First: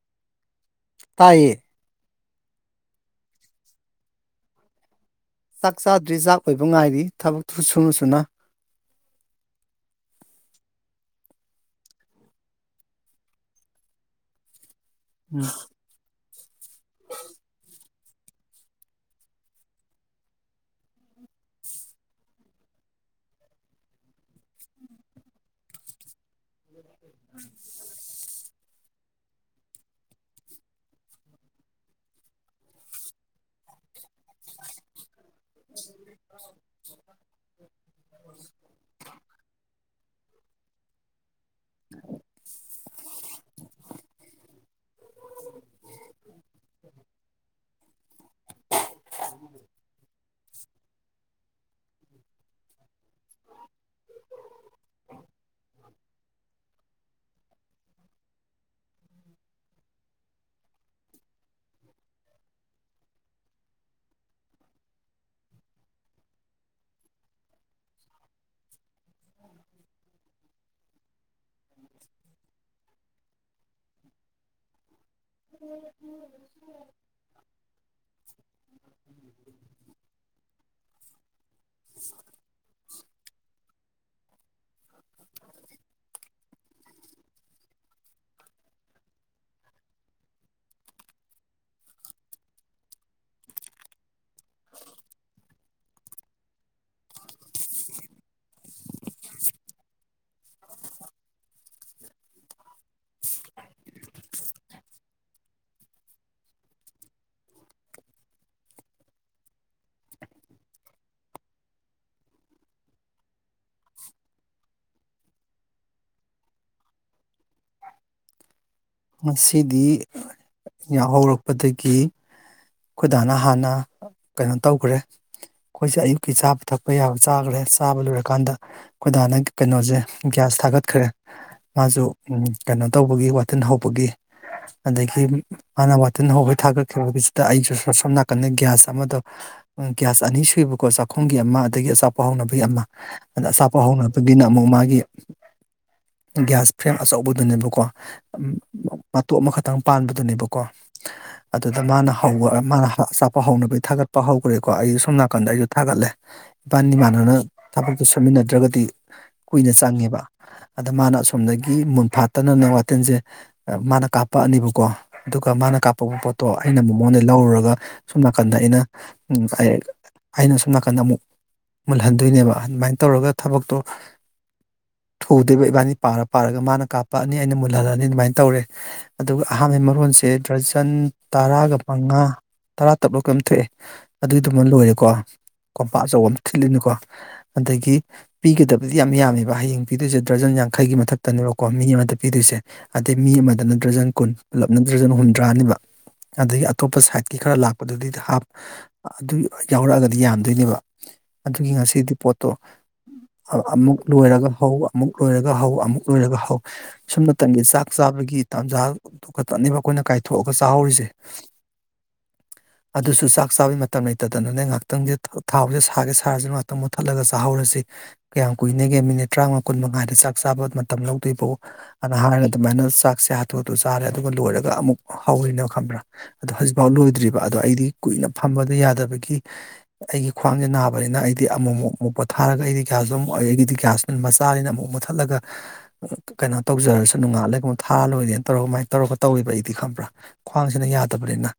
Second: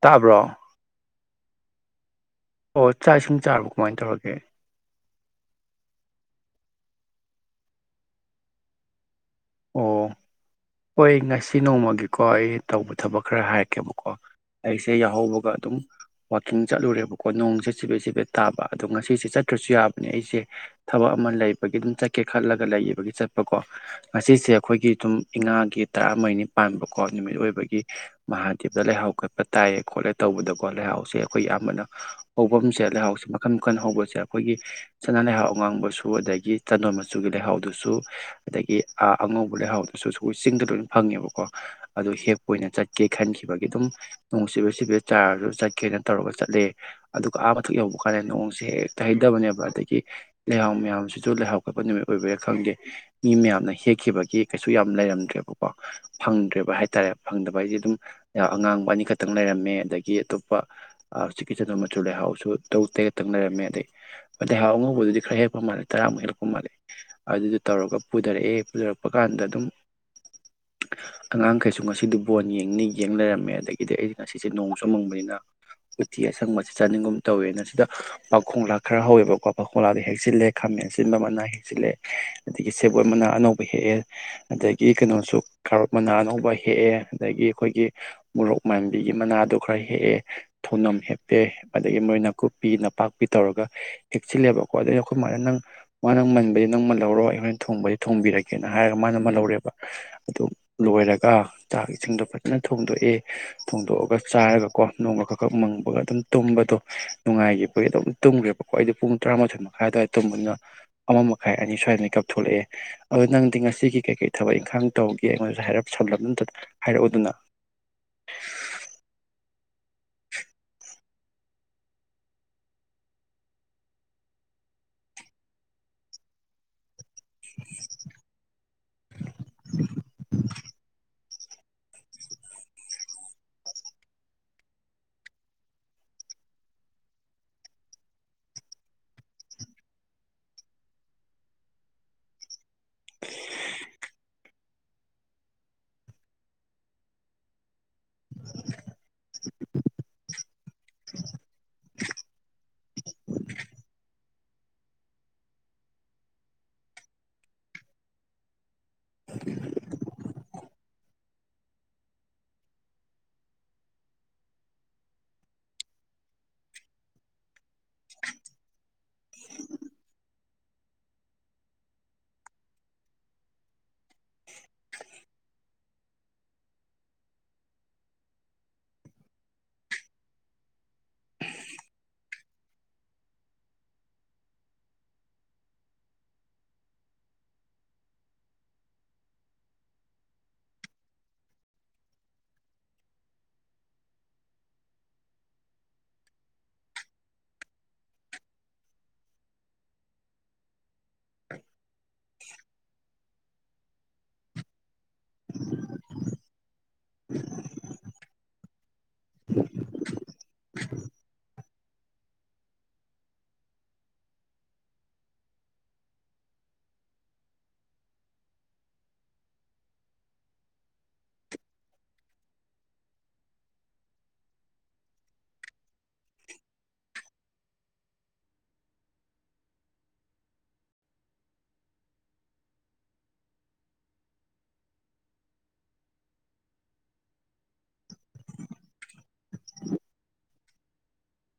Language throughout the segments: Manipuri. ꯇꯥꯕ꯭ꯔꯣ ꯇꯥꯏꯌꯦ ꯑꯣ ꯆꯥꯛ ꯏ ꯁꯨꯝ ꯆꯥꯔꯕ ꯀꯃꯥꯏ ꯇꯧꯔꯒꯦ ꯆꯥꯛ ꯆꯥ ꯗ꯭ꯔꯤꯖꯥꯕ ꯑꯣꯏꯕ ꯉꯥꯏꯔꯤ ꯊꯕꯛꯇꯨ ꯁꯨꯅꯨꯁꯨꯅ ꯑꯣ ꯍꯣꯏ ꯉꯁꯤ ꯅꯣꯡꯃꯒꯤꯀꯣ ꯑꯩ ꯇꯧꯕ ꯊꯕꯛ ꯈꯔ ꯍꯥꯏꯔꯛꯀꯦꯕꯀꯣ ꯂꯥꯏꯔꯤꯛꯁꯦ ꯎꯝ ꯌꯥꯎꯍꯧꯕꯒ ꯑꯗꯨꯝ ꯋꯥꯋꯥꯛꯀꯤꯡ ꯆꯠꯂꯨꯔꯦꯕꯀꯣ ꯅꯣꯡ ꯆꯠꯁꯤꯕꯩ ꯁꯤꯗ ꯇꯥꯕ ꯑꯗꯣ ꯉꯁꯤꯁꯦ ꯆꯠꯇ꯭ꯔꯁꯨ ꯌꯥꯕꯅꯦ ꯑꯩꯁꯦ ꯊꯕꯛ ꯑꯃ ꯂꯩꯕꯒꯤ ꯑꯗꯨꯝ ꯆꯠꯀꯦ ꯈꯜꯂꯒ ꯂꯩꯕꯒꯤ ꯆꯠꯄꯀꯣ ꯉꯁꯤꯁꯦ ꯑꯩꯈꯣꯏꯒꯤ ꯑꯗꯨꯝ ꯏꯉꯥꯒꯤ ꯇꯔꯥꯃꯔꯤꯅꯤ ꯄꯥꯟꯕꯀꯣ ꯅꯨꯃꯤꯠ ꯑꯣꯏꯕꯒꯤ ꯃꯍꯥꯛꯀꯤ ꯤꯞꯗ ꯂꯩꯍꯥꯎ ꯀꯣꯠꯄ ꯇꯥꯏꯌꯦ ꯈꯣꯠꯂꯦ ꯇꯧꯕꯗꯀꯣ ꯂꯩꯍꯥꯎꯁꯦ ꯑꯩꯈꯣꯏ ꯑꯌꯥꯝꯕꯅ ꯍꯧꯐꯝꯁꯦ ꯂꯩꯍꯥꯎꯁꯦ ꯃꯈꯐꯝ ꯋꯥ ꯀꯟ ꯍꯧꯕꯁꯦ ꯑꯩꯈꯣꯏꯒꯤ ꯆꯅꯥ ꯂꯩꯍꯥꯎ ꯑ ꯉꯥꯡꯕꯁꯨ ꯑꯗꯒꯤ ꯆꯗꯣꯟ ꯃꯆꯨꯒꯤ ꯂꯩꯍꯥꯎꯗꯨꯁꯨ ꯑꯗꯒꯤ ꯑꯉꯧꯕ ꯂꯩꯍꯥꯎꯗꯨꯁꯨ ꯁꯣꯏ ꯆꯤꯡꯗ ꯂꯣꯏꯅ ꯐꯪꯉꯦꯕꯀꯣ ꯑꯗꯨ ꯍꯦꯞꯄ ꯑꯣꯏꯅ ꯆꯠ ꯆꯠ ꯀꯦ ꯈꯟꯈꯤꯕꯒꯤ ꯑꯗꯨꯝ ꯅꯨꯡꯁꯤꯕ ꯁꯤꯕꯤ ꯆꯥꯔꯁꯨ ꯆꯠꯀꯦꯅ ꯇꯧꯔꯒ ꯆꯠꯂꯦ ꯑꯗꯨꯒ ꯑꯥ ꯃꯊꯛ ꯌ ꯑꯣꯀꯦ ꯅꯣꯡꯁꯦ ꯇꯥꯍꯩꯗꯕꯅꯦꯕ ꯑꯗꯒꯤ ꯂꯩꯍꯥꯎ ꯃꯌꯥꯝꯁꯤꯁꯨ ꯂꯩꯍꯥꯎ ꯀꯠꯄ ꯅꯨꯃꯤꯠ ꯑꯣꯏꯕꯔꯥ ꯈꯪꯗꯦ ꯃꯤ ꯃꯌꯥꯝꯅ ꯀꯈꯤꯕꯒꯤ ꯀꯩꯁꯨ ꯌꯥꯝ ꯂꯩꯔꯝꯗ꯭ꯔꯦꯕꯀꯣ ꯐꯪꯗ꯭ꯔꯦꯕ ꯍꯥꯏꯇꯥꯔꯦ ꯐꯪꯗꯕ ꯍꯥꯏꯁꯦ ꯑꯗꯨꯝ ꯑꯉꯥꯡꯕ ꯑꯅꯤꯈꯛꯇꯪ ꯂꯩꯔꯝꯃꯦ ꯑꯗꯒꯤ ꯑꯇꯣꯞꯄ ꯆꯤꯀꯤ ꯆꯟ ꯃꯆꯨ ꯂꯩꯍꯥꯎꯁꯨ ꯇꯧ ꯇꯩꯒꯛꯇꯪ ꯂꯩꯔꯝꯃꯦ ꯑꯗꯩ ꯑꯗ ꯂꯩꯍꯥꯎ ꯑꯉꯧꯕꯗꯨꯗꯤ ꯈꯔ ꯍꯦꯛꯄ ꯃꯥꯂꯦ ꯇꯔꯥ ꯀꯨꯝꯔ ꯑꯗꯨꯗ ꯇꯧꯔꯒ ꯄꯨꯊꯔꯛꯑꯦ ꯎꯖꯔꯛꯄ ꯀꯥꯟꯗ ꯑꯗꯨꯝ ꯑꯉꯥꯡꯈꯩꯁꯨ ꯉꯁꯤꯗꯤ ꯕꯣꯟ ꯌꯦꯡꯅꯩ ꯌꯦꯡ ꯂꯩꯔꯝꯃꯦ ꯑꯗꯒꯤꯗꯤ ꯑꯩ ꯉꯁꯤꯁꯦ ꯅꯣꯡ ꯆꯨꯃꯪꯕꯅꯤꯅ ꯎꯇꯤ ꯑꯁꯪꯕ ꯑꯁꯤ ꯆꯥꯅꯤꯡꯒꯨꯝ ꯇꯧꯋꯦꯅ ꯁꯤꯗ ꯄꯥꯈꯣꯡꯂꯥ ꯈꯔ ꯍꯧꯋꯦꯕꯀꯣ ꯄꯥꯈꯣꯡꯂꯥꯗ ꯍꯦꯛꯆꯜꯂꯦ ꯈ ꯟꯕ ꯑꯃꯅꯥ ꯍꯦꯟꯜꯂꯛꯦ ꯑꯗꯒꯤ ꯁꯦꯞ ꯑꯃꯅ ꯑꯅꯧꯕ ꯍꯦꯛꯑꯦ ꯑꯗꯒꯤ ꯀꯩꯅꯣꯁꯨ ꯀꯥꯔꯛ ꯃꯅꯥ ꯑꯅꯧꯕ ꯍꯦꯛꯑꯦ ꯑꯗꯒꯤ ꯑꯩꯈꯣꯏꯒꯤ ꯃꯣꯔꯣꯛ ꯄꯥꯥꯟꯕꯤꯒꯤ ꯃꯅꯥꯗ ꯈꯔ ꯍꯦꯛꯑꯦ ꯊꯧꯅꯝ ꯍꯦꯞꯄꯦ ꯑꯗꯒꯤ ꯃꯣꯏ ꯅꯥꯀꯨꯞꯄꯤ ꯅꯄꯥꯛꯄꯤ ꯇꯧꯔꯒ ꯍꯦꯛꯆꯤꯜꯂꯦꯕꯀꯣ ꯑꯗꯩ ꯑꯩꯈꯣꯏ ꯃꯥꯅ ꯅꯪ ꯃꯥ ꯅꯪ ꯃꯟꯕꯁ ꯅꯪ ꯃꯜꯍꯧꯔꯣ ꯑꯩꯈꯣꯏ ꯊꯣꯡꯕꯗꯤ ꯊꯣꯡꯕꯤꯔꯒꯦ ꯀꯅꯣ ꯍꯥꯏꯔꯒ ꯃꯥꯅ ꯑꯃ ꯂꯧꯔꯦꯕ ꯑꯗꯨ ꯂꯣꯏꯔꯒ ꯆꯥꯛ ꯏꯁꯤꯡꯗꯣ ꯐꯖꯅ ꯊꯣꯡꯗꯣꯛꯑꯦ ꯐꯣꯡꯗꯣꯛꯑꯒ ꯆꯥꯏꯔꯒ ꯀꯣ ꯅꯣꯡꯃ ꯈꯛ ꯈꯛ ꯃꯪꯕꯒ ꯑꯗꯨꯝ ꯇꯨꯝꯕꯗꯣ ꯅꯨꯡꯉꯥꯏꯈꯤꯕꯒꯤ ꯑꯗꯨꯝ ꯇꯨꯝꯒ ꯣ ꯑꯩ ꯄꯨꯡ ꯇꯔꯥꯃꯊꯣꯏ ꯃꯈ ꯑꯗꯨꯋꯥꯏ ꯇꯅ ꯑꯃ ꯃꯈꯥꯏ ꯑꯅꯤ ꯁ꯭ꯋꯥꯏꯗ ꯀꯥꯊꯂꯛꯑꯦ ꯑꯗꯨ ꯅꯪꯗꯤ ꯉꯁꯤꯒꯤ ꯀꯩꯀꯩ ꯊꯕꯛ ꯏꯪꯈꯥꯡ ꯇꯧꯒꯦ ꯑꯩꯉꯣꯟꯗꯁꯨ ꯍꯥꯏꯞ ꯁꯝꯂꯞꯗꯨꯝꯇ ꯍꯥꯏꯔꯛꯎꯗꯨꯅ [unintelligible] ꯁꯤꯗꯤ ꯌꯥꯎꯍꯧꯔꯛꯄꯗꯒꯤ ꯑꯩꯈꯣꯏꯗꯥꯅ ꯍꯥꯟꯅ ꯀꯩꯅꯣ ꯇꯧꯈ꯭ꯔꯦ ꯑꯩꯈꯣꯏꯁꯦ ꯑꯌꯨꯛꯀꯤ ꯆꯥꯕ ꯊꯛ ꯑꯩꯈꯣꯏꯌꯥ ꯆꯥꯈ꯭ꯔꯦ ꯆꯥꯕ ꯂꯣꯏꯔꯀꯥꯟꯗ ꯑꯩꯣꯏꯗꯥꯅ ꯀꯩꯅꯣꯁꯦ ꯒ꯭ꯌꯥꯁ ꯊꯥꯒꯠꯈ꯭ꯔꯦ ꯃꯥꯁꯨ ꯀꯩꯅꯣ ꯇꯧꯕꯒꯤ ꯋꯥꯊꯤꯟ ꯍꯧꯕꯒꯤ ꯑꯗꯒꯤ ꯍꯅ ꯋꯥꯇꯜ ꯍꯈꯣꯏ ꯊꯥꯒꯠꯈꯤꯕꯒꯤꯁꯤꯗ ꯑꯩꯁꯨ ꯁꯣꯝ ꯅꯥꯀꯟꯗ ꯒ꯭ꯌꯥꯁ ꯑꯃꯗꯣ ꯒ꯭ꯌꯥꯁ ꯑꯅꯤ ꯁꯨꯏꯕꯀꯣ ꯆꯥꯛꯈꯨꯝꯒꯤ ꯑꯃ ꯑꯗꯒꯤ ꯑꯆꯥꯄꯥꯎꯅꯕꯒꯤ ꯑꯃ ꯑꯗ ꯁꯥꯄ ꯍꯧꯅꯒꯤꯅ ꯑꯃꯨꯛ ꯃꯥꯒꯤ ꯒ꯭ꯌꯥꯁ ꯐ꯭ꯔꯦꯝ ꯑꯆꯧꯕꯗꯨꯅꯦꯕꯀꯣ ꯃꯇꯣꯞ ꯑꯃꯈꯛꯇꯪ ꯄꯥꯟꯕꯗꯨꯅꯦꯕꯀꯣ ꯑꯗꯨꯗ ꯃꯥꯅ ꯍꯧꯕ ꯃꯥꯅ ꯆꯥꯄ ꯍꯧꯅꯕꯩ ꯊꯥꯒꯠꯄ ꯎꯔꯦꯀꯣ ꯑꯩ ꯁꯣꯝ ꯅꯥꯀꯟꯗ ꯑꯩꯁꯨ ꯊꯥꯒꯠꯂꯦ ꯏꯄꯥ ꯏꯃꯥꯟꯅꯅ ꯊꯕꯛꯇꯨ ꯁꯟꯃꯤꯟꯅꯗ꯭ꯔꯒꯗꯤ ꯀꯨꯏꯅ ꯆꯪꯉꯦꯕ ꯑꯗ ꯃꯥꯅ ꯑꯁꯣꯝꯗꯒꯤ ꯃꯨꯟꯐꯥꯠꯇꯅꯅ ꯋꯥꯇꯜꯁꯦ ꯃꯥꯅ ꯀꯥꯞꯄꯛꯑꯅꯤꯕꯀꯣ ꯑꯗꯨꯒ ꯃꯥꯅ ꯀꯥꯞꯄ ꯄꯣꯠꯇꯣ ꯑꯩꯅ ꯃꯉꯣꯟꯗ ꯂꯧꯔꯨꯔꯒ ꯁꯣꯝ ꯅꯥꯀꯟꯗ ꯑꯩꯅ ꯑꯩꯅ ꯁꯁꯨꯝꯝ ꯅꯥꯀꯟꯗ ꯑꯃꯨꯛ ꯃꯨꯜꯍꯟꯗꯣꯏꯅꯦꯕ ꯑꯗꯨꯃꯥꯏꯅ ꯇꯧꯔꯒ ꯊꯕꯛꯇꯣ ꯊꯨꯗꯣꯏꯕ ꯏꯕꯥꯅꯤ ꯄꯥꯔ ꯄꯥꯔꯒ ꯃꯥꯅ ꯀꯥꯞꯛꯑꯅꯤ ꯑꯩꯅ ꯃꯨꯜꯍꯜꯂꯅꯤ ꯑꯗꯨꯃꯥꯏꯅ ꯇꯧꯔꯦ ꯑꯗꯨꯒ ꯑꯍꯥꯟꯕ ꯃꯔꯣꯟꯁꯦ ꯗ꯭ꯔꯖꯟ ꯇꯔꯥꯒ ꯃꯉꯥ ꯇꯔꯥ ꯇꯞꯂꯣ ꯀꯩꯝ ꯊꯣꯛꯑꯦ ꯑꯗꯨꯒꯤꯗꯨꯃ ꯂꯣꯏꯔꯦꯀꯣ ꯀꯝꯄꯥ ꯑꯆꯧꯕ ꯑꯃ ꯊꯤꯜꯂꯅꯤꯨꯀꯣ ꯑꯗꯒꯤ ꯄꯤꯒꯗꯕꯗꯤ ꯌꯥꯝ ꯌꯥꯝꯃꯦꯕ ꯍꯌꯦꯡ ꯄꯤꯗꯣꯏꯁꯦ ꯗ꯭ꯔꯖꯟ ꯌꯥꯡꯈꯩꯒꯤ ꯃꯊꯛꯇꯅꯦꯕꯀꯣ ꯃꯤ ꯑꯃꯗ ꯄꯤꯗꯣꯏꯁꯦ ꯑꯗꯩ ꯃꯤ ꯑꯃꯗ ꯅꯠꯇ꯭ꯔꯖꯪ ꯀꯨꯟ ꯄꯨꯂꯞ ꯅꯠꯇ꯭ꯔꯖꯪ ꯍꯨꯝꯗ꯭ꯔꯥꯅꯤꯕ ꯑꯗꯒꯤ ꯑꯇꯣꯞꯄ ꯁꯥꯏꯠꯀꯤ ꯈꯔ ꯂꯥꯛꯄꯗꯨꯗꯤ ꯍꯥꯞ ꯑꯗꯨ ꯌꯥꯎꯔꯛꯑꯒꯗꯤ ꯌꯥꯝꯗꯣꯏꯅꯦꯕ ꯑꯗꯨꯒꯤ ꯉꯁꯤꯗꯤ ꯄꯣꯠꯇꯣ ꯑꯃꯨꯛ ꯂꯣꯏꯔꯒ ꯍꯧ ꯑꯃꯨꯛ ꯂꯣꯏꯔꯒ ꯍꯧ ꯑꯃꯨꯛ ꯂꯣꯏꯔꯒ ꯍꯧ ꯁꯨꯝ ꯃꯇꯝꯇꯒꯤ ꯆꯥꯛ ꯆꯥꯕꯒꯤ ꯇꯥꯟꯖꯥꯈꯛꯇꯅꯦꯕ ꯑꯩꯈꯣꯏꯅ ꯀꯥꯏꯊꯣꯛꯑꯒ ꯆꯥꯍꯧꯔꯤꯁꯦ [unintelligible] ꯑꯗꯨꯁꯨ ꯆꯥꯛ ꯆꯥꯕꯩ ꯃꯇꯝ ꯂꯩꯇꯗꯅꯅꯦ ꯉꯥꯏꯍꯥꯛꯇꯪꯗꯤ ꯊꯥꯎꯁꯦ ꯁꯥꯒꯦ ꯁꯥꯔꯁꯤꯅ ꯉꯍꯥꯛꯇꯪ ꯃꯨꯠꯊꯠꯂꯒ ꯆꯥꯍꯧꯔꯁꯤ ꯀꯌꯥꯝ ꯀꯨꯏꯅꯒꯦ ꯃꯤꯅꯤꯠ ꯇꯔꯥꯃꯥ ꯀꯨꯟ ꯃꯉꯥꯗ ꯆꯥꯛ ꯆꯥꯕ ꯃꯇꯝ ꯂꯧꯗꯣꯏꯕꯣ ꯑꯗꯨꯅ ꯍꯥꯏꯔꯒ ꯑꯗꯨꯃꯥꯏꯅ ꯆꯥꯛꯁꯦ ꯍꯥꯊꯨ ꯍꯥꯊꯨ ꯆꯥꯔꯦ ꯑꯗꯨꯒ ꯂꯣꯏꯔꯒ ꯑꯃꯨꯛ ꯍꯧꯋꯅ ꯈꯪꯕ꯭ꯔꯥ ꯑꯗꯣ ꯍꯧꯖꯤꯛꯐꯥꯎ ꯂꯣꯏꯗ꯭ꯔꯤꯕ ꯑꯗꯣ ꯑꯩꯗꯤ ꯀꯨꯏꯅ ꯐꯝꯕꯗ ꯌꯥꯗꯕꯒꯤ ꯑꯩꯒꯤ ꯈ꯭ꯋꯥꯡꯁꯦ ꯅꯥꯕꯅꯤꯅ ꯑꯩꯗꯤ ꯑꯃꯨꯛꯃꯨꯛ ꯑꯃꯨꯛ ꯄ ꯊꯥꯔ ꯃ ꯃꯨꯊꯠ ꯀꯩꯅ ꯇ ꯅꯨꯡꯉꯥꯜꯂꯒꯨꯝꯕ ꯊꯥꯔ ꯂꯣꯏꯔꯦꯅ ꯇꯧꯔꯒ ꯀꯃꯥꯏꯅ ꯇꯧꯔꯒ ꯇꯧꯔꯤꯕ ꯑꯩꯗꯤ ꯈꯪꯕ꯭ꯔꯥ ꯈ꯭ꯋꯥꯡꯁꯤꯅ ꯌꯥꯗꯕꯅꯤꯅ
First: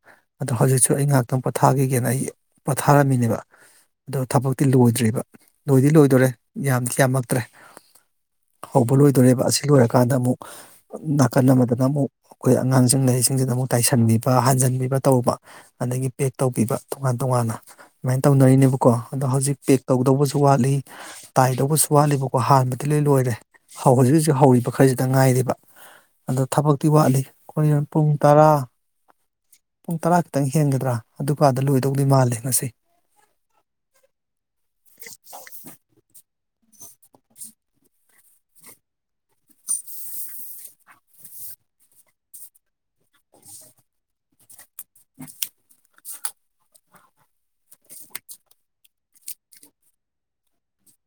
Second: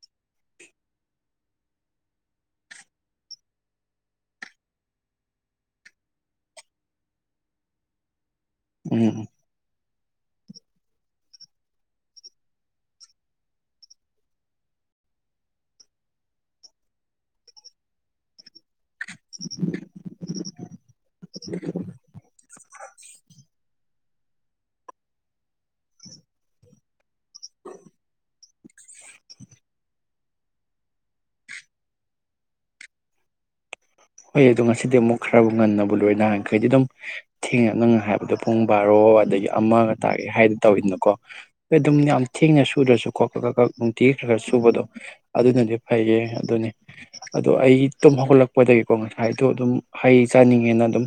ꯍꯧꯖꯤꯛꯁꯨ ꯑꯩ ꯉꯍꯥꯛꯇꯪ ꯄꯣꯊꯥꯈꯤꯒꯦꯅ ꯑꯩ ꯄꯣꯊꯥꯔꯝꯃꯤꯅꯦꯕ ꯑꯗꯣ ꯊꯕꯛꯇꯤ ꯂꯣꯏꯗ꯭ꯔꯤꯕ ꯂꯣꯏꯗꯤ ꯂꯣꯏꯗꯣꯔꯦ ꯌꯥꯝꯗꯤ ꯌꯥꯝꯃꯛꯇ꯭ꯔꯦ ꯍꯧꯕ ꯎꯝ ꯂꯣꯏꯗꯣꯔꯦꯕ ꯑꯁꯤ ꯂꯣꯏꯔꯀꯥꯟꯗ ꯑꯃꯨꯛ ꯅꯥꯀꯟ ꯑꯃꯗꯅ ꯑꯃꯨꯛ ꯑꯩꯈꯣꯏ ꯑꯉꯥꯡꯁꯤꯡ ꯂꯩꯥꯏꯔꯤꯛꯁꯤꯡꯁꯤꯗ ꯑꯃꯨꯛ ꯇꯥꯏꯁꯟꯕꯤꯕ ꯍꯟꯖꯟꯕꯤꯕ ꯇꯧꯕ ꯑꯗꯒꯤ ꯄꯦꯛ ꯇꯧꯕꯤꯕ ꯇꯣꯉꯥꯟ ꯇꯣꯉꯥꯟꯅ ꯑꯗꯨꯃꯥꯏꯅ ꯇꯧꯅꯔꯤꯅꯦꯕꯀꯣ ꯑꯗꯣ ꯍꯧꯖꯤꯛ ꯄꯦꯛ ꯇꯧꯗꯧꯕꯁꯨ ꯋꯥꯠꯂꯤ ꯇꯥꯏꯗꯧꯕꯁꯨ ꯋꯥꯠꯂꯤꯕꯀꯣ ꯍꯥꯟꯕꯗꯤ ꯂꯣꯏ ꯂꯣꯏꯔꯦ ꯍꯧꯖꯤꯛ ꯍꯧꯖꯤꯛ ꯍꯧꯔꯤꯕ ꯈꯔꯁꯤꯗ ꯗ ꯉꯥꯏꯔꯤꯕ ꯑꯗꯣ ꯊꯕꯛꯇꯤ ꯋꯥꯠꯂꯤ ꯑꯩꯈꯣꯏ ꯄꯨꯡ ꯇꯔꯥ ꯄꯨꯡ ꯇꯔꯥ ꯈꯤꯇꯪ ꯍꯦꯟꯒꯗ꯭ꯔꯥ ꯑꯗꯨꯀꯗ ꯂꯣꯏꯗꯧꯗꯤ ꯃꯥꯜꯂꯦ ꯉꯁꯤ ꯍꯣꯏ ꯑꯗꯣ ꯉꯁꯤꯗꯤ ꯑꯃꯨꯛ ꯈꯔꯕꯨ ꯉꯟꯅꯕ ꯂꯣꯏꯅꯍꯈꯩꯗꯤ ꯑꯗꯨꯝ ꯊꯦꯡꯅ ꯅꯪꯉꯥꯏ ꯍꯥꯏꯕꯗꯣ ꯄꯨꯡ ꯕꯥꯔꯣ ꯑꯗꯒꯤ ꯑꯃꯒ ꯇꯥꯒꯦ ꯍꯥꯏꯗꯤ ꯇꯧꯋꯤꯗꯅꯀꯣ ꯑꯗꯨꯝ ꯌꯥꯝ ꯊꯦꯡ ꯏꯤꯡꯅ ꯁꯨꯗ꯭ꯔꯁꯨ ꯈꯣꯠꯀ ꯀꯛꯀ ꯅꯨꯡꯇꯤ ꯈꯔꯒ ꯁꯨꯕꯗꯣ ꯑꯗꯨꯅꯗꯤ ꯐꯩꯌꯦ ꯑꯗꯨꯅꯤ ꯑꯣ ꯑꯩ ꯑꯗꯨꯝ ꯍꯧꯒꯠꯂꯛꯄꯗꯒꯤ ꯀꯣ ꯉꯁꯥꯏꯗꯣ ꯑꯗꯨꯝ ꯍꯩ ꯆꯥꯅꯤꯡꯉꯦꯅ ꯑꯗꯨꯝ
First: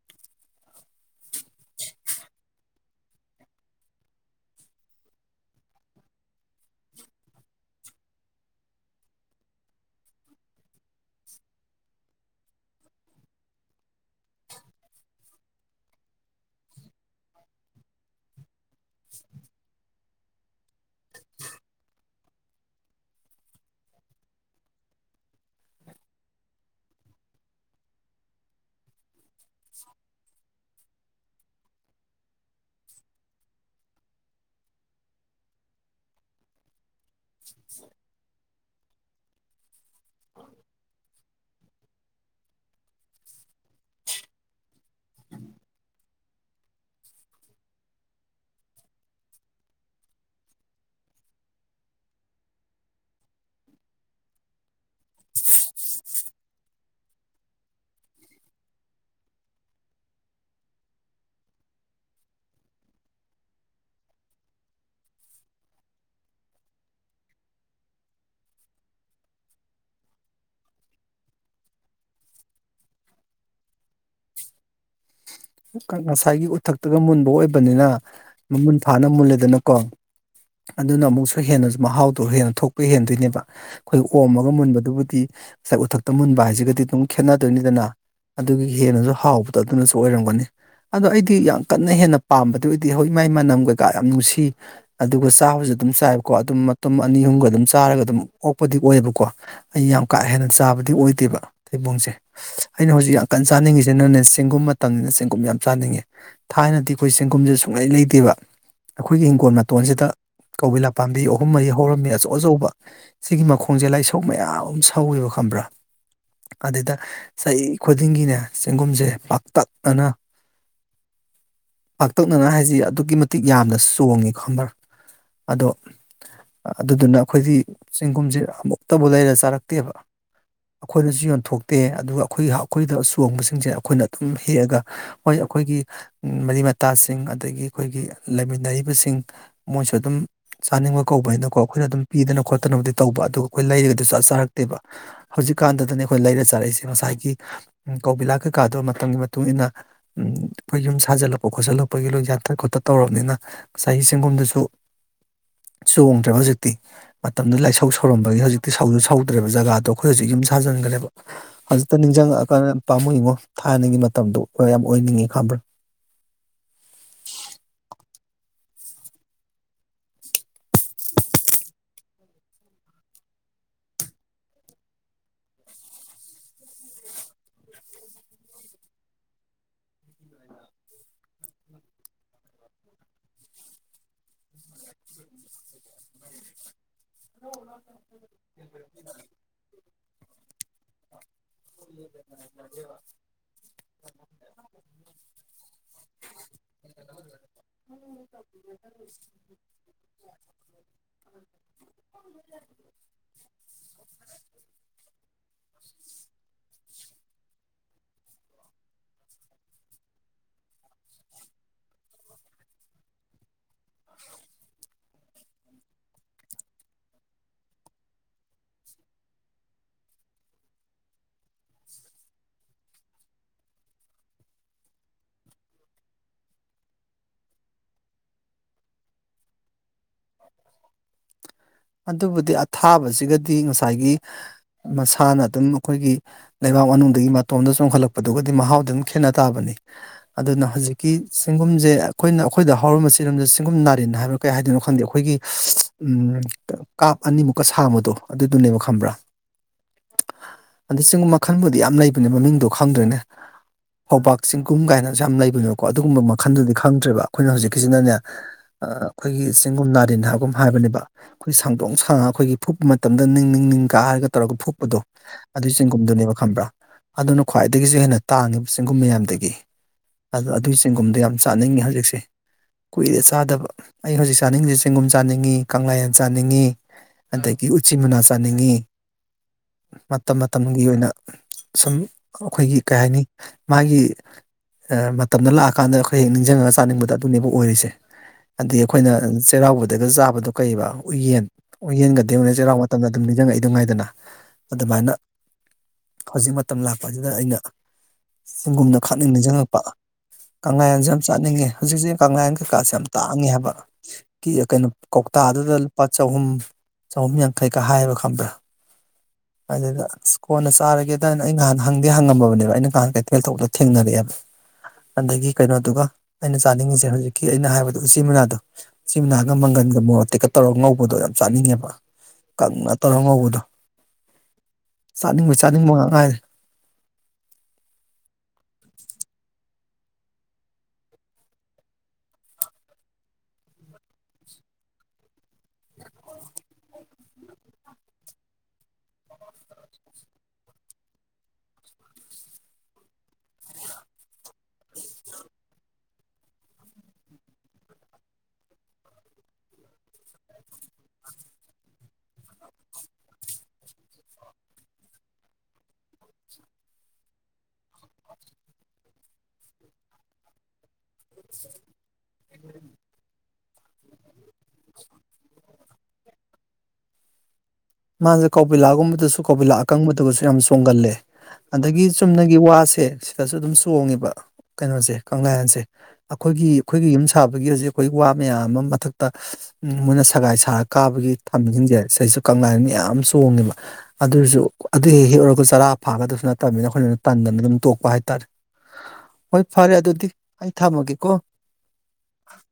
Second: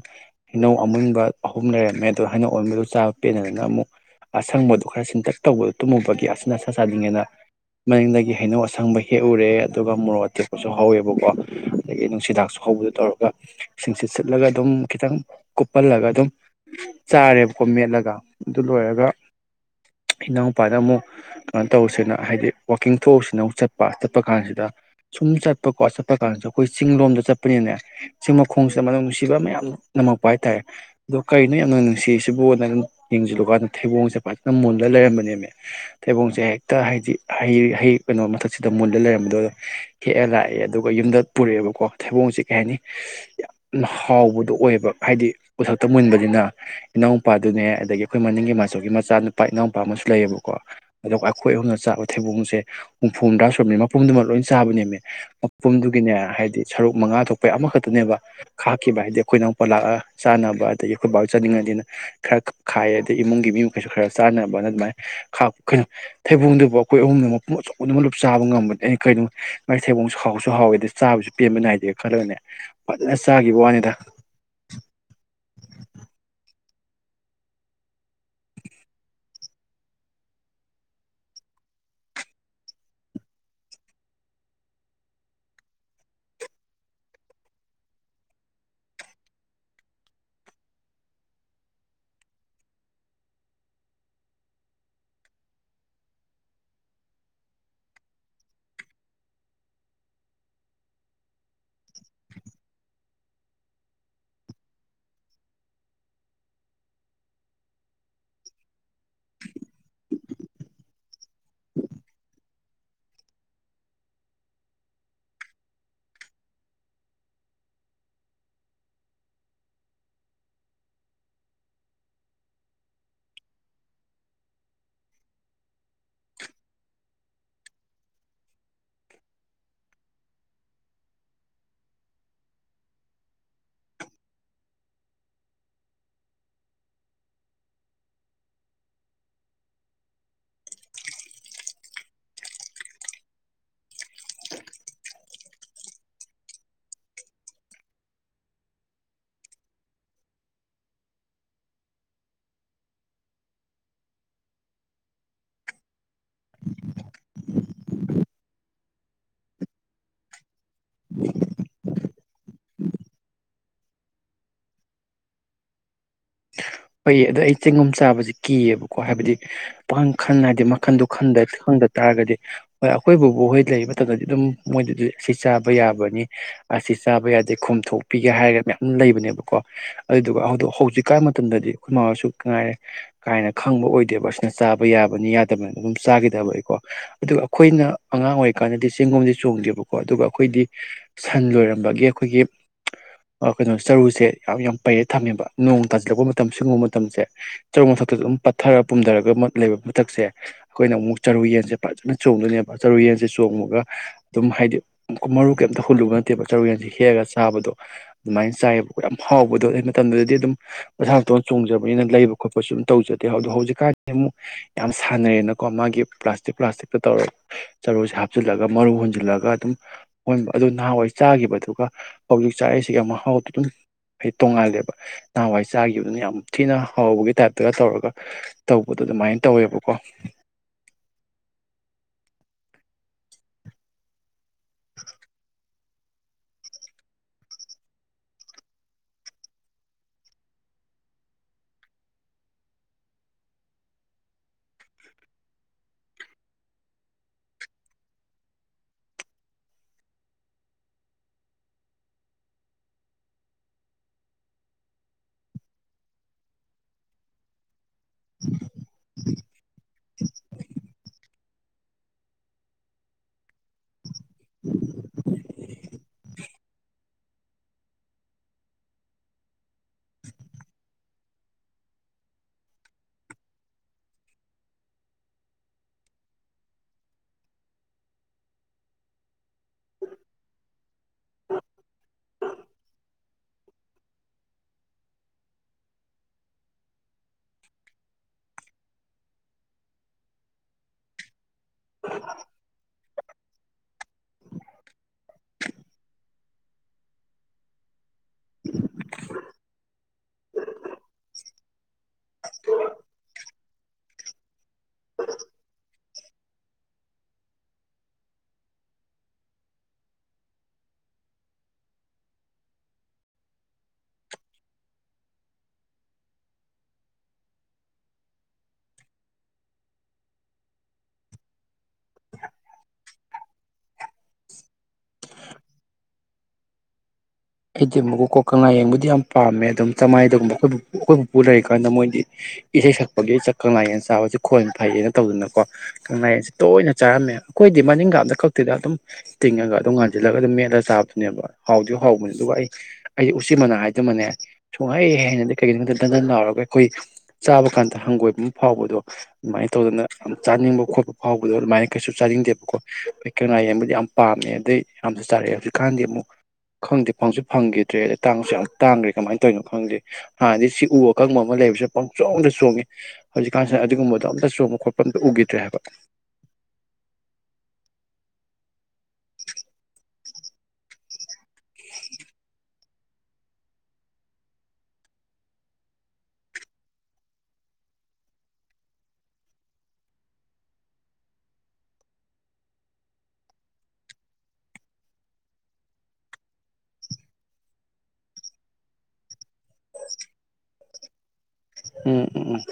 ꯍꯩꯅꯧ ꯑꯃꯨꯟꯕ ꯑꯍꯨꯝ ꯂꯩꯔꯝꯃꯦ ꯑꯣ ꯍꯥꯏꯩꯅꯟꯕꯗ ꯆꯥꯕ ꯄꯦꯟꯅꯗꯅ ꯑꯃꯨꯛ ꯑꯁꯪꯕꯗꯨꯣ ꯈꯔ ꯁꯤꯟꯇꯛ ꯇꯧꯕꯗꯣ ꯇꯨꯝꯃꯨꯕꯒꯤ ꯑꯁ ꯑꯁꯥ ꯆꯅꯤꯡꯉꯅ ꯃꯅꯤꯡꯗꯒꯤ ꯍꯩꯅꯧ ꯑꯁꯪꯕ ꯍꯦꯛꯎꯔꯦ ꯑꯗꯨꯒ ꯃꯣꯔꯣꯛ ꯑꯇꯦꯛꯄꯁꯨ ꯍꯧꯋꯦꯕꯀꯣ ꯑꯗꯒꯤ ꯅꯨꯡꯁꯤꯗꯥꯛꯁꯨ ꯐꯧꯕꯗꯨ ꯇꯧꯔꯒ ꯁꯤꯡꯁꯤꯠ ꯆꯠꯂꯒ ꯑꯗꯨꯝ ꯈꯤꯇꯪ ꯀꯨꯞꯍꯜꯂꯒ ꯑꯗꯨꯝ ꯆꯥꯔꯦꯕ ꯃꯦꯠꯂꯒ ꯑꯗꯨ ꯂꯣꯏꯔꯒ ꯏꯅꯥꯎꯄꯥꯗ ꯑꯃꯨꯛ ꯀꯩꯅꯣ ꯇꯧꯁꯤꯅ ꯍꯥꯏꯗꯤ ꯋꯥꯛꯀꯤꯡ ꯊꯣꯛꯎꯁꯤꯅ ꯑꯃꯨꯛ ꯆꯠꯄ ꯆꯠꯄ ꯀꯥꯟꯁꯤꯗ ꯁꯨꯝ ꯆꯠꯄꯀꯣ ꯆꯠꯄ ꯀꯥꯟꯗ ꯑꯩꯈꯣꯏ ꯆꯤꯡ ꯂꯣꯝꯗ ꯆꯠꯄ ꯅꯤꯅꯦ ꯁꯤꯨꯝ ꯃꯈꯣꯡꯁꯤꯗ ꯃꯔꯝ ꯅꯨꯡꯁꯤꯕ ꯃꯌꯥꯝ ꯅꯝꯃꯛꯄ ꯍꯥꯏꯇꯥꯔꯦ ꯑꯗꯣ ꯀꯔꯤꯅꯣ ꯌꯥꯝꯅ ꯅꯨꯡꯁꯤꯁꯤꯕꯨ ꯅ ꯑꯗꯨꯝ ꯌꯦꯡꯁꯤꯜꯂꯨꯀꯥꯟꯗ ꯊꯩꯕꯣꯡꯁꯦ ꯐꯖꯅ ꯃꯨꯜꯂꯒ ꯂꯩꯔꯝꯕꯅꯦꯕ ꯇꯩꯕꯣꯡꯁꯦ ꯍꯦꯛꯇ ꯍꯥꯏ ꯍꯧꯛ ꯍꯩ ꯍꯩ ꯀꯩꯅꯣ ꯃꯊꯛꯁꯤꯗ ꯃꯨꯟꯗ ꯂꯩꯔꯝꯕꯗ ꯍꯦꯛꯑꯦ ꯂꯥꯛꯑꯦ ꯑꯗꯨꯒ ꯌꯨꯝꯗ ꯄꯨꯔꯛꯑꯦꯕꯀꯣ ꯊꯩꯕꯣꯡꯁꯦ ꯀꯩ ꯍꯥꯏꯅꯤ ꯌꯥꯝꯅ ꯍꯥꯎꯕꯗꯣ ꯑꯣꯏꯕ ꯍꯥꯏꯗꯤ ꯎꯊꯛꯇ ꯃꯨꯟꯕꯅꯤꯅ ꯏꯅꯥꯎꯄꯥꯗꯨꯅꯦ ꯑꯗꯒꯤ ꯑꯩꯈꯣꯏ ꯃꯅꯤꯡꯒꯤ ꯃꯆꯧꯒꯤ ꯃꯆꯥ ꯅꯨꯨꯄꯥ ꯏꯅꯥꯎꯄꯥ ꯑꯃꯁꯨ ꯂꯩꯌꯦꯕꯀꯣ ꯑꯗꯨꯒꯗ ꯑꯩꯈꯣꯏ ꯑꯍꯨꯝꯅ ꯆ ꯊꯩꯕꯣꯡꯁꯦ ꯍꯨꯝꯐꯨ ꯍꯨꯝꯗ꯭ꯔꯥ ꯁꯨꯕꯅꯤ ꯃꯄꯨꯝꯗꯨꯃ ꯂꯣꯏ ꯆꯥꯕꯅꯦꯃꯦ ꯃꯄꯐꯝꯗꯨꯒꯤꯅꯦ ꯍꯥꯏꯗꯤ ꯁꯔꯨꯛ ꯃꯉꯥ ꯊꯣꯛꯄꯩ ꯑꯃꯈꯛꯇꯅꯦꯕ ꯈꯥꯛꯈꯤꯕ ꯍꯥꯏꯗꯤ ꯑꯩꯈꯣꯏꯅ ꯑꯃꯨꯛ ꯄ ꯂꯥꯛꯑꯒ ꯆꯥꯅꯕ ꯑꯗꯒꯤ ꯑꯩꯈꯣꯏ ꯥꯎ ꯆꯥꯅꯤꯡꯉꯥꯏ ꯈꯔ ꯈꯥꯏ ꯑꯗꯩ ꯏꯃꯨꯡꯒꯤꯩ ꯈꯔ ꯆꯥꯅꯕꯅ ꯑꯗꯨꯃꯥꯏꯅ ꯊꯩꯕ ꯕꯨ ꯑꯩꯈꯣꯏ ꯑꯍꯨꯝꯅ ꯃꯄꯨꯡ ꯑꯆꯧꯕ ꯑꯗꯨꯅ ꯂꯨꯞ ꯆꯥꯕ ꯉꯝꯕꯅꯤ ꯑꯩ ꯀꯩꯅꯣ ꯃꯒꯤ ꯊꯩꯕꯣꯡꯁꯨ ꯍꯥꯎꯕꯁꯨ ꯍꯥꯎꯋꯦ ꯑ ꯆꯥꯕꯁꯨ ꯄꯦꯟꯕ ꯅꯥꯏꯗꯦ ꯈꯜꯂꯒꯅꯦ ꯐꯖꯅ ꯆꯥꯈꯤꯕ ꯋꯥꯅꯤꯗ ꯉꯁꯥꯏꯒꯤ ꯎꯊꯛꯇꯒ ꯃꯨꯟꯕ ꯑꯣꯏꯕꯅꯤꯅ ꯃꯃꯨꯟ ꯐꯥꯅ ꯃꯨꯜꯂꯦꯗꯅꯀꯣ ꯑꯗꯨꯅ ꯑꯃꯨꯛꯁꯨ ꯍꯦꯟꯅ ꯃꯍꯥꯎꯗꯣ ꯍꯦꯟꯅ ꯊꯣꯛꯄ ꯍꯦꯟꯗꯣꯏꯅꯦꯕ ꯑꯩꯈꯣꯏ ꯑꯣꯝꯃꯒ ꯃꯨꯟꯕꯗꯨꯕꯨꯗꯤ ꯉꯁꯥꯏ ꯎꯊꯛꯇ ꯃꯨꯟꯕ ꯍꯥꯏꯁꯤꯒꯗꯤ ꯑꯗꯨꯝ ꯈꯦꯠꯅꯗꯣꯏꯅꯤꯗꯅ ꯑꯗꯨꯒꯤ ꯍꯦꯟꯅꯁꯨ ꯍꯥꯎꯕꯗꯣ ꯑꯗꯨꯅꯁꯨ ꯑꯣꯏꯔꯝꯒ ꯑꯃꯅꯤ ꯑꯗꯣ ꯑꯩꯗꯤ ꯌꯥꯝ ꯀꯟꯅ ꯍꯦꯟꯅ ꯄꯥꯝꯕꯗꯨ ꯑꯣꯏꯗꯤ ꯍꯈꯣꯏ ꯃꯥꯏ ꯃꯅꯝ ꯀꯩꯀꯥ ꯌꯥꯝ ꯅꯨꯡꯁꯤ ꯑꯗꯨꯒ ꯆꯥꯕꯁꯨ ꯑꯗꯨꯝ ꯆꯥꯏꯕꯀꯣ ꯑꯗꯨꯝ ꯃꯇꯝ ꯑꯅꯤ ꯑꯍꯨꯝꯒ ꯑꯗꯨꯝ ꯆꯥꯔꯒ ꯑꯗꯨꯝ ꯑꯣꯛꯄꯗꯤ ꯑꯣꯏꯌꯦꯕꯀꯣ ꯑꯩ ꯌꯥꯝ ꯀꯥ ꯍꯦꯟꯅ ꯆꯥꯕ ꯑꯣꯏꯗꯦꯕꯩꯕꯨꯡꯁꯦ ꯑꯩꯅ ꯍꯧꯖꯤꯛ ꯌꯥꯝ ꯀꯟꯅ ꯆꯥꯅꯤꯡꯉꯁꯤꯦꯅꯅꯦ ꯆꯦꯡꯒꯨꯝ ꯃꯇꯝꯅꯤꯗ ꯆ ꯆꯦꯡꯒꯨꯝ ꯌꯥꯝ ꯆꯥꯅꯤꯡꯉꯦ ꯊꯥꯏꯅꯗꯤ ꯑꯩꯈꯣꯏ ꯆꯦꯡꯒꯨꯝꯁꯦ ꯁꯨꯡꯂꯩ ꯂꯩꯇꯦꯕ ꯑꯩꯈꯣꯏꯒꯤ ꯍꯤꯡꯒꯣꯜ ꯃꯇꯣꯟꯁꯤꯗ ꯀꯧꯕꯤ ꯂꯥ ꯄꯥꯝꯕꯤ ꯑꯍꯨꯝ ꯃꯔꯤ ꯍꯧꯔꯝꯃꯤ ꯑꯆꯧ ꯑꯆꯧꯕ ꯁꯤꯒꯤ ꯃꯈꯣꯡꯁꯦ ꯂꯥꯏꯁꯧ ꯃꯌꯥꯝ ꯑꯃ ꯁꯧꯋꯦꯕ ꯈꯝꯕ꯭ꯔꯥ ꯑꯗꯨꯗ ꯆꯍꯤ ꯈꯨꯗꯤꯡꯒꯤꯅꯦ ꯆꯦꯡꯒꯨꯝꯁꯦ ꯄꯥꯛꯇꯛꯅꯅ [unintelligible] ꯄꯥꯛꯇꯛꯅꯅ ꯍꯥꯏꯁꯤ ꯑꯗꯨꯛꯀꯤ ꯃꯇꯤꯛ ꯌꯥꯝꯅ ꯆꯣꯡꯉꯤꯀꯣꯝꯕꯔ ꯑꯗꯣ ꯑꯗꯨꯗꯨꯅ ꯑꯩꯈꯣꯏꯗꯤ ꯆꯤꯡꯒꯨꯝꯁꯦ ꯑꯃꯨꯛꯇꯕꯨ ꯂꯩꯔ ꯆꯥꯔꯛꯇꯦꯕ ꯑꯩꯈꯣꯏꯅꯁꯨ ꯌꯣꯟꯊꯣꯛꯇꯦ ꯑꯗꯨꯒ ꯑꯩꯈꯣꯏ ꯑꯩꯈꯣꯏꯗ ꯆꯣꯡꯕꯁꯤꯡꯁꯦ ꯑꯩꯈꯣꯏꯅ ꯑꯗꯨꯝ ꯍꯦꯛꯑꯒ ꯍꯣꯏ ꯑꯩꯈꯣꯏꯒꯤ ꯃꯔꯤ ꯃꯇꯥꯁꯤꯡ ꯑꯗꯒꯤ ꯑꯩꯈꯣꯏꯒꯤ ꯂꯩꯃꯤꯟꯅꯔꯤꯕꯁꯤꯡ ꯃꯣꯏꯁꯨ ꯑꯗꯨꯝ ꯆꯥꯅꯤꯡꯕ ꯀꯧꯕ ꯍꯥꯏꯅꯀꯣ ꯑꯩꯈꯣꯏꯅ ꯑꯗꯨꯝ ꯄꯤꯗꯅ ꯈꯣꯠꯇꯅꯕꯨꯗꯤ ꯇꯧꯕ ꯑꯗꯨꯒ ꯑꯩꯈꯣꯏ ꯂꯩꯔꯒꯗꯤ ꯆꯥ ꯆꯥꯔꯛꯇꯦꯕ ꯍꯧꯖꯤꯛꯀꯥꯟꯗꯅꯦ ꯑꯩꯈꯣꯏ ꯂꯩꯔ ꯆꯥꯔꯛꯏꯁꯦ ꯉꯁꯥꯏꯒꯤ ꯀꯧꯕꯤꯂꯥ ꯀꯩꯀꯥꯗꯨꯣ ꯃꯇꯝꯒꯤ ꯃꯇꯨꯡ ꯏ ꯃꯇꯨꯡꯏꯟꯅ [unintelligible] ꯑꯩꯈꯣꯏ ꯌꯨꯝ ꯁꯥꯖꯤꯜꯂꯛꯄ ꯈꯣꯠꯆꯜꯂꯛꯄꯒꯤ ꯂꯣꯏ ꯌꯥꯟꯊ ꯈꯣꯠꯇ ꯇꯧꯔꯕꯅꯤꯅ ꯆꯍꯤ ꯁꯦꯡꯒꯣꯝꯗꯁꯨ ꯆꯣꯡꯗ꯭ꯔꯦꯕ ꯍꯧꯖꯤꯛꯇꯤ ꯃꯇꯝꯗꯨ ꯂꯥꯏꯁꯧ ꯁꯧꯔꯝꯕꯒꯤ ꯍꯧꯖꯤꯛꯇꯤ ꯁꯧꯗ꯭ꯔꯦꯕ ꯖꯒꯥꯗꯣ ꯑꯩꯈꯣꯏ ꯍꯧꯖꯤꯛ ꯌꯨꯝ ꯊꯥꯖꯤꯟꯈ꯭ꯔꯦꯕ ꯍꯖꯤꯛꯇ ꯅꯤꯡꯁꯤꯡꯉꯛꯑꯀꯥꯟꯗ ꯄꯥꯝꯃꯏꯉꯣ ꯊꯥꯏꯅꯒꯤ ꯃꯇꯝꯗꯣ ꯍꯣꯏ ꯌꯥꯝ ꯑꯣꯏꯅꯤꯡꯉꯦ ꯈꯪꯕ꯭ꯔꯥ ꯐꯩ ꯑꯗ ꯑꯩ ꯆꯦꯡꯒꯨꯝ ꯆꯥꯕꯁꯤ ꯀꯤꯌꯦꯕꯀꯣ ꯍꯥꯏꯕꯗꯤ ꯄꯈꯟ ꯍꯥꯏꯗꯤ ꯃꯈꯟꯗ ꯈꯪꯗ ꯇꯥꯔꯒꯗꯤ ꯍꯣꯏ ꯑꯩꯈꯣꯏꯕꯨ ꯍꯣꯏ ꯂꯩ ꯃꯇꯝꯗꯗꯤ ꯑꯗꯨꯝ ꯃꯣꯏꯗꯗꯤ ꯑꯁꯤ ꯆꯥꯕ ꯌꯥꯕꯅꯤ ꯑꯁꯤ ꯆꯥꯕ ꯌꯥꯗꯦ ꯈꯣꯝꯊꯣꯛꯄꯤꯒꯦ ꯍꯥꯏ ꯍꯥꯏꯔꯒ ꯃꯌꯥꯝ ꯂꯩꯕꯅꯦꯕꯀꯣ ꯑꯗꯨꯗꯨꯒ ꯍꯧꯖꯤꯛ ꯀꯥꯏꯕ ꯃꯇꯝꯗꯗꯤ ꯑꯩꯈꯣꯏ ꯃꯥꯁꯨ ꯀꯥꯏꯔꯦ ꯀꯥꯏꯅ ꯈꯪꯕ ꯑꯣꯏꯗꯦꯕ ꯑꯁꯤꯅ ꯆꯥꯕ ꯌꯥꯕꯅꯤ ꯌꯥꯗꯕꯅꯤꯅ ꯑꯗꯨꯝ ꯆꯥꯒꯗꯕꯩꯀꯣ ꯑꯗꯨꯒ ꯑꯩꯈꯣꯏꯅ ꯑꯉꯥꯡ ꯑꯣꯏꯔꯤꯀꯥꯟꯗꯗꯤ ꯆꯦꯡꯒꯨꯝꯝꯗꯤ ꯆꯣꯡꯗꯦꯕꯀꯣ ꯑꯗꯨꯒ ꯑꯩꯈꯣꯏꯗꯤ ꯁꯟ ꯂꯣꯏꯔꯝꯕꯒꯤ ꯑꯩꯈꯣꯏꯒꯤ ꯀꯩꯅꯣ ꯆꯔꯨꯁꯦ ꯌꯥꯝ ꯌꯥꯝ ꯄꯩꯔꯦ ꯊꯝꯃꯦꯕ ꯅꯣꯡ ꯃꯇꯝꯕ ꯃꯇꯝꯁꯦ ꯆ ꯃꯊꯛꯇꯊꯊꯔꯒ ꯂꯩ ꯃꯊꯛꯁꯦ ꯑꯩꯈꯣꯏꯅꯨ ꯆꯔꯨ ꯌꯦꯟꯁꯦ ꯐꯖꯅ ꯆꯣꯡꯗꯅꯦꯕ ꯆꯔꯨ ꯌꯦꯟꯁꯦ ꯆꯣꯡꯉꯒ ꯑꯗꯨꯝ ꯍꯥꯏꯗꯤ ꯑꯃꯨꯛ ꯃꯔꯨ ꯀꯩꯝꯇ ꯍꯨꯜꯂꯨꯕ ꯅꯠꯇꯦ ꯆꯔꯨ ꯌꯦꯟꯁꯤ ꯍꯦꯛꯑꯒ ꯆꯥꯕꯗꯣ ꯑꯗꯨꯃꯥꯏꯅ ꯆꯥꯏꯌꯦꯕꯣꯠ ꯌꯥꯝ ꯍꯥꯎꯕꯗꯣ ꯑꯗꯨ ꯃꯇꯝꯗꯨꯗꯗꯤ ꯑꯗꯨꯝ ꯃꯁꯥ ꯃꯧꯅ ꯆꯣꯡꯖꯕꯅꯤꯅ ꯂꯩꯕ ꯈꯣꯠꯄꯁꯨ ꯑꯗꯨꯝ ꯇꯧꯖꯗꯦ ꯑꯗꯨꯣ ꯍꯧꯖꯤꯛꯀꯥꯟꯗꯤ ꯑꯃꯨꯛ ꯌꯥꯝ ꯁꯥꯟꯅꯔꯦꯅ ꯀꯣ ꯃꯥꯒꯤ ꯄ꯭ꯂꯥꯁꯇꯤꯛ ꯄ꯭ꯂꯥꯁꯇꯤꯛꯇ ꯇꯧꯔꯒ ꯆꯔꯨꯁꯦ ꯍꯥꯞꯆꯤꯜꯂꯒ ꯃꯔꯨ ꯍꯨꯟꯖꯤꯜꯂꯒ ꯑꯗꯨꯝꯣꯏ ꯑꯗꯨ ꯅꯍꯥꯟꯋꯥꯏ ꯆꯥꯈꯤꯕꯗꯨ ꯍꯧꯖꯤꯛ ꯆꯥꯔꯛꯏꯁꯤꯒ ꯃꯍꯥꯎꯗꯨꯣ ꯑꯗꯨꯝ ꯍꯥꯏꯗꯤ ꯇꯣꯡꯉꯥꯜꯂꯦꯕ ꯅꯍꯥꯟꯋꯥꯏ ꯆꯥꯈꯤꯕꯗꯨꯅ ꯌꯥꯝ ꯊꯤꯅ ꯍꯥꯎꯕꯒꯤ ꯇꯥꯏꯞꯇꯒ ꯇꯧꯔꯒ ꯇꯧꯕꯗꯣ ꯑꯗꯨꯃꯥꯏꯅ ꯇꯧꯋꯦꯕꯀꯣ [unintelligible] ꯑꯗꯨꯕꯨꯗꯤ ꯑꯊꯥꯕꯁꯤꯒꯗꯤ ꯉꯁꯥꯏꯒꯤ ꯃꯁꯥꯅ ꯑꯗꯨꯝ ꯑꯩꯈꯣꯏꯒꯤ ꯂꯩꯕꯥꯛ ꯃꯅꯨꯡꯗꯒꯤꯒꯤ ꯃꯇꯣꯝꯗ ꯆꯣꯡꯈꯠꯂꯛꯄꯗꯨꯒꯗꯤ ꯃꯍꯥꯎꯗ ꯑꯗꯨꯝ ꯈꯦꯠꯅ ꯇꯥꯕꯅꯤ ꯑꯗꯨꯅ ꯍꯧꯖꯤꯛꯀꯤ ꯆꯦꯡꯒꯨꯝꯁꯦ ꯑꯩꯈꯣꯏꯅ ꯑꯩꯈꯣꯏꯗ ꯍꯧꯔꯝꯕ ꯆꯔꯝꯗ ꯆꯤꯡꯒꯨꯝ ꯔꯦ ꯍꯥꯏꯕꯥ ꯀꯩ ꯍꯥꯏꯗꯅꯣ ꯈꯪꯗꯦꯣ ꯑꯩꯈꯣꯏꯒꯤ ꯀꯥꯞ ꯑꯅꯤꯃꯨꯛꯀ ꯁꯥꯡꯕꯗꯣ ꯑꯗꯨꯗꯨꯅꯦꯕ ꯈꯪꯕ꯭ꯔꯥ ꯑꯗ ꯆꯤꯡꯒꯨꯝꯕ ꯃꯈꯜꯕꯨꯗꯤ ꯌꯥꯝ ꯂꯩꯕꯅꯦ ꯃꯃꯤꯡꯗꯣ ꯈꯪꯗ꯭ꯔꯔꯤꯅꯦ ꯍꯧꯕꯥꯛ ꯆꯤꯡꯒꯨꯝ ꯀꯥꯏꯅꯁꯨ ꯌꯥꯝ ꯂꯩꯕꯅꯦꯕꯀꯣ ꯑꯗꯨꯒꯨꯝꯕ ꯃꯈꯜꯗꯨꯗꯤ ꯈꯪꯗ꯭ꯔꯦꯕ ꯑꯩꯈꯣꯏꯅ ꯍꯧꯖꯤꯛ ꯀꯁꯤꯅꯅꯦ ꯑꯩꯈꯣꯏꯒꯤ ꯆꯦꯡꯒꯨꯝ ꯅꯥꯔꯤꯟ ꯍꯥꯏꯕꯒꯨꯝ ꯍꯥꯏꯕꯅꯦꯕ ꯑꯩꯈꯣꯏ ꯁꯥꯡꯗꯣꯡ ꯁ ꯑꯩꯈꯣꯏꯒꯤ ꯐꯨꯨꯞꯄ ꯃꯇꯝꯗ ꯅꯤꯡ ꯅꯤꯡ ꯅꯤꯡ ꯀꯥ ꯍꯥꯏꯔꯒ ꯇꯧꯔꯒ ꯐꯨꯨꯞꯄꯗꯣ ꯑꯗꯨꯏ ꯆꯤꯡꯒꯨꯝꯗꯨꯅꯦꯕ ꯈꯕ꯭ꯔꯥ ꯑꯗꯨꯅ ꯈ꯭ꯋꯥꯏꯗꯒꯤꯁꯨ ꯍꯦꯟꯅ ꯇꯥꯡꯉꯤꯕ ꯁꯤꯒꯨꯝ ꯃꯌꯥꯝꯗꯒꯤ ꯑꯗꯣ ꯑꯗꯨꯒꯤ ꯆꯦꯡꯒꯨꯝꯗꯣ ꯌꯥꯝ ꯆꯥꯅꯤꯡꯉꯤ ꯍꯧꯖꯤꯛꯁꯦ ꯀꯨꯏꯔꯦ ꯆꯥꯗꯕ ꯑꯩ ꯍꯧꯖꯤꯛ ꯆꯥꯅꯤꯡꯗꯦ ꯁꯦꯡꯒꯨꯝ ꯆꯥꯅꯤꯡꯉꯤ ꯀꯪꯂꯥꯌꯥꯟ ꯆꯥꯅꯤꯡꯉꯤ ꯑꯗꯒꯤ ꯎꯆꯤ ꯃꯨꯅꯥ ꯆꯥꯅꯤꯡꯏꯤ ꯃꯇꯝ ꯃꯇꯝꯒꯤ ꯑꯣꯏꯅ ꯁꯨꯝ ꯑꯩꯈꯣꯏꯒꯤ ꯀꯩ ꯍꯥꯏꯅꯤ ꯃꯥꯒꯤ ꯃꯇꯝꯗ ꯂꯥꯛꯑꯀꯥꯟꯗ ꯑꯩꯈꯣꯏ ꯍꯦꯛ ꯅꯤꯡꯁꯤꯡꯉꯒ ꯆꯥꯅꯤꯡꯕꯗ ꯑꯗꯨꯅꯦꯕ ꯑꯣꯏꯔꯤꯁꯦ ꯑꯗꯤ ꯑꯩꯈꯣꯏꯅ ꯆꯩꯔꯥꯎꯕꯗꯒ ꯆꯥꯕꯗꯣ ꯀꯩꯕ ꯎꯌꯦꯟ ꯎꯌꯦꯟꯒꯗꯕꯅ ꯆꯩꯔꯥꯎꯕ ꯃꯇꯝꯗ ꯑꯗꯨꯝ ꯅꯤꯡꯁꯤꯡꯪꯉꯛꯏ ꯑꯗꯨꯅꯨꯡ ꯉꯥꯏꯗꯅ ꯑꯗꯨꯃꯥꯏꯅ ꯍꯧꯖꯤꯛ ꯃꯇꯝ ꯂꯥꯛꯄꯁꯤꯗ ꯑꯩꯅ ꯒꯨꯝꯅ ꯈꯥꯅꯤꯡꯅ ꯆꯪꯉꯛꯄ ꯀꯪꯂꯟꯁꯦ ꯌꯥꯝ ꯆꯥꯅꯤꯡꯉꯦ ꯍꯧꯖꯤꯛꯁꯦ ꯀꯪꯂꯥꯟ ꯀꯩꯀꯥꯁꯦ ꯌꯥꯝ ꯇꯥꯡꯉꯤ ꯍꯥꯏꯕ ꯀꯩꯅꯣ ꯀꯧꯇꯥꯗꯨꯗ ꯂꯨꯄꯥ ꯆꯍꯨꯝ ꯆꯍꯨꯝ ꯌꯥꯡꯈꯩꯒ ꯍꯥꯏꯕ ꯈꯪꯕ꯭ꯔꯥ ꯑꯗꯨꯗ ꯑ ꯀꯣꯟꯅ ꯆꯥꯔꯒꯦ ꯑꯗꯨꯅ ꯑꯩ ꯉꯍꯥꯟ ꯍꯪꯗꯦ ꯍꯪꯉꯝꯃꯕꯅꯦꯕ ꯑꯩꯅ ꯉꯍꯥꯟ ꯀꯩꯊꯦꯜ ꯊꯣꯛꯇ ꯊꯦꯡꯅꯔꯛꯑꯦꯕ ꯑꯗꯒꯤ ꯀꯩꯅꯣꯗꯨꯒ ꯑꯩꯅ ꯆꯥꯅꯤꯡꯉꯤꯁꯦ ꯍꯧꯖꯤꯛꯀꯤ ꯑꯩꯅ ꯍꯥꯏꯕꯗ ꯎꯆꯤ ꯃꯅꯥꯗꯣ ꯎꯆꯤ ꯃꯅꯥꯒ ꯃꯪꯒꯜ ꯇꯤꯀꯠ ꯇꯧꯔ ꯉꯧꯕꯗꯣ ꯌꯥꯝ ꯆꯥꯅꯤꯡꯉꯦꯕ ꯀꯪꯅ ꯇꯧꯔ ꯉꯧꯕꯗꯣ ꯆꯥꯅꯤꯡꯕ ꯆꯥꯅꯤꯡꯕ ꯉꯥꯡꯉꯥꯏ ꯑꯩꯗꯤ ꯑꯃꯨꯛꯀ ꯀꯣ ꯀꯪꯂꯥ ꯌꯦꯡꯕꯗꯤ ꯌꯥꯝ ꯄꯥꯝꯃꯦ ꯑꯗꯨꯝ ꯇꯃꯥꯏꯗꯒꯨꯝꯕ ꯑꯩꯈꯣꯏ ꯑꯩꯈꯣꯏ ꯄꯨꯄꯨ ꯂꯩꯔꯤꯀꯥꯟꯗ ꯃꯣꯏꯗꯤ ꯏꯁꯩ ꯁꯛꯄꯒꯤ ꯀꯪꯂꯥ ꯌꯦꯟ ꯆꯥꯕꯁꯤ ꯈꯣꯟ ꯐꯩꯌꯦꯅ ꯇꯧꯗꯅꯀꯣ ꯀꯪꯂꯥ ꯌꯦꯟꯁꯁꯤꯦ ꯇꯣꯏꯅ ꯆꯥꯔꯝꯃꯦꯕ ꯑꯩꯈꯣꯏꯗꯤ ꯃꯅꯤꯡ ꯀꯥꯞꯝꯗ ꯈꯛꯇꯤꯗ ꯑꯗꯨꯝ ꯇꯤꯡꯉꯒ ꯑꯗꯨꯝ ꯉꯥꯟꯁꯤꯜꯂꯒ ꯑꯗꯨꯝ ꯃꯦꯠꯂ ꯆꯥꯕꯗꯨꯅꯦꯕ ꯍꯥꯎꯗꯤ ꯍꯥꯎꯕꯅꯤ ꯑꯗꯨꯒ ꯑꯩ ꯑꯩꯗꯤ ꯎꯆꯤ ꯃꯅꯥ ꯍꯥꯏꯗꯃꯅꯦ ꯁꯨꯡꯍꯥꯏꯦ ꯍꯥꯏꯅꯗꯤ ꯀꯩꯒꯤꯅꯣ ꯈꯗ ꯅꯟꯗꯟ ꯂꯥꯎꯔꯒ ꯑꯩꯈꯣꯏ ꯆꯥꯕ ꯀꯥꯟꯗ ꯍꯪꯒꯣꯏꯕ ꯑꯃ ꯐꯥꯎꯕꯗꯣ ꯑꯗꯨꯃꯥꯏꯅ ꯇꯧꯗꯅ ꯆꯥꯅꯤꯡꯕ ꯈꯣꯠꯄ ꯐꯥꯎꯕꯗꯣ ꯑꯗꯨꯃꯥꯏꯅ ꯀꯩꯁꯨ ꯆꯥꯅꯤꯡ ꯗꯦꯣ ꯑꯩ ꯀꯪꯂꯥ ꯌꯦꯡꯕꯗꯤ ꯌꯥꯝ ꯄꯥꯝꯃꯦ ꯑꯗꯩ ꯌꯥꯝꯁꯨ ꯆꯥꯔꯛꯑꯦ ꯍꯧꯖꯤꯛꯀꯥꯟꯗꯤ ꯑꯃꯨꯛ ꯈꯪꯗꯦ ꯪꯁꯨ ꯐꯪꯈꯤꯗ꯭ꯔꯦ ꯑꯗꯩ ꯇꯥꯡꯁꯨ ꯌꯥꯝ ꯇꯥꯡꯈ꯭ꯔꯦ ꯀꯃꯥꯏꯅ ꯇꯧꯔꯤꯅꯣ ꯈꯪꯗꯦ ꯍꯥꯟꯗꯤ ꯁꯤ ꯎ ꯑꯀꯪꯕ ꯑꯃ ꯂꯩꯕꯁꯤꯁꯦ ꯆꯣꯡꯗ ꯆꯣꯡꯏꯤ ꯍꯧꯖꯤꯛꯀꯥꯟꯁꯤꯗ ꯑꯗꯨꯒꯨꯝꯕꯗꯣ ꯑꯝꯇ ꯆꯣꯡꯕ ꯈꯣꯠꯄ ꯑꯝꯇ ꯎꯈꯤꯗ꯭ꯔꯦ ꯍꯥꯏꯕ [inaudible] ꯃꯥꯖꯨ ꯀꯧꯕꯤꯂꯥꯒꯨꯝꯕꯗꯁꯨ ꯀꯧꯕꯤꯂꯥ ꯑꯀꯪꯕꯗꯒꯁꯨ ꯌꯥꯝ ꯆꯣꯡꯒꯜꯂꯦ ꯑꯗꯒꯤ ꯆꯨꯝꯅꯒꯤ ꯋꯥꯁꯦ ꯁꯤꯗꯁꯨ ꯑꯗꯨꯝ ꯆꯣꯡꯉꯦꯕ ꯀꯩꯅꯣꯁꯦ ꯀꯪꯂꯥꯌ‌ꯦꯟꯁ‌ꯦ ꯑꯩꯈꯣꯏꯒꯤ ꯑꯩꯈꯣꯏꯒꯤ ꯌꯨꯝ ꯁꯥꯕꯒꯤ ꯍꯧꯖꯤꯛ ꯑꯩꯈꯣꯏ ꯋꯥ ꯃꯌꯥꯝ ꯑꯃ ꯃꯊꯛꯇ ꯃꯣꯏꯅ ꯁꯒꯥꯏ ꯁꯥꯔꯒ ꯀꯥꯕꯒꯤ ꯊꯝꯃꯤꯖꯤꯡꯖ‌ꯦ ꯁꯤꯁꯨ ꯀꯪꯂꯥꯌ‌ꯦꯟꯗꯤ ꯌꯥꯝ ꯆꯣꯡꯉꯦꯕ ꯑꯗꯨꯏꯑꫭꯏꯔꯥꯖꯨ ꯑꯗꯨꯏꯗꫭ ꯍꯦꯛꯎꯔꯒ ꯆꯥꯔꯥ ꯐꯥꯒꯗꯕꯁꯨ ꯅꯠꯇꯕꯅꯤꯅ ꯑꯩꯈꯣꯏꯅ ꯇꯥꯟ ꯑꯗꯨꯅ ꯑꯗꯨꯝ ꯇꯣꯛꯄ ꯍꯥꯏꯇꯥꯔꯦ ꯍꯣꯏ ꯐꯔꯦ ꯑꯗꯨꯗꯤ ꯑꯩ ꯊꯝꯃꯥꯒꯦꯀꯣ ꯎꯝ ꯎꯝ ꯎꯝ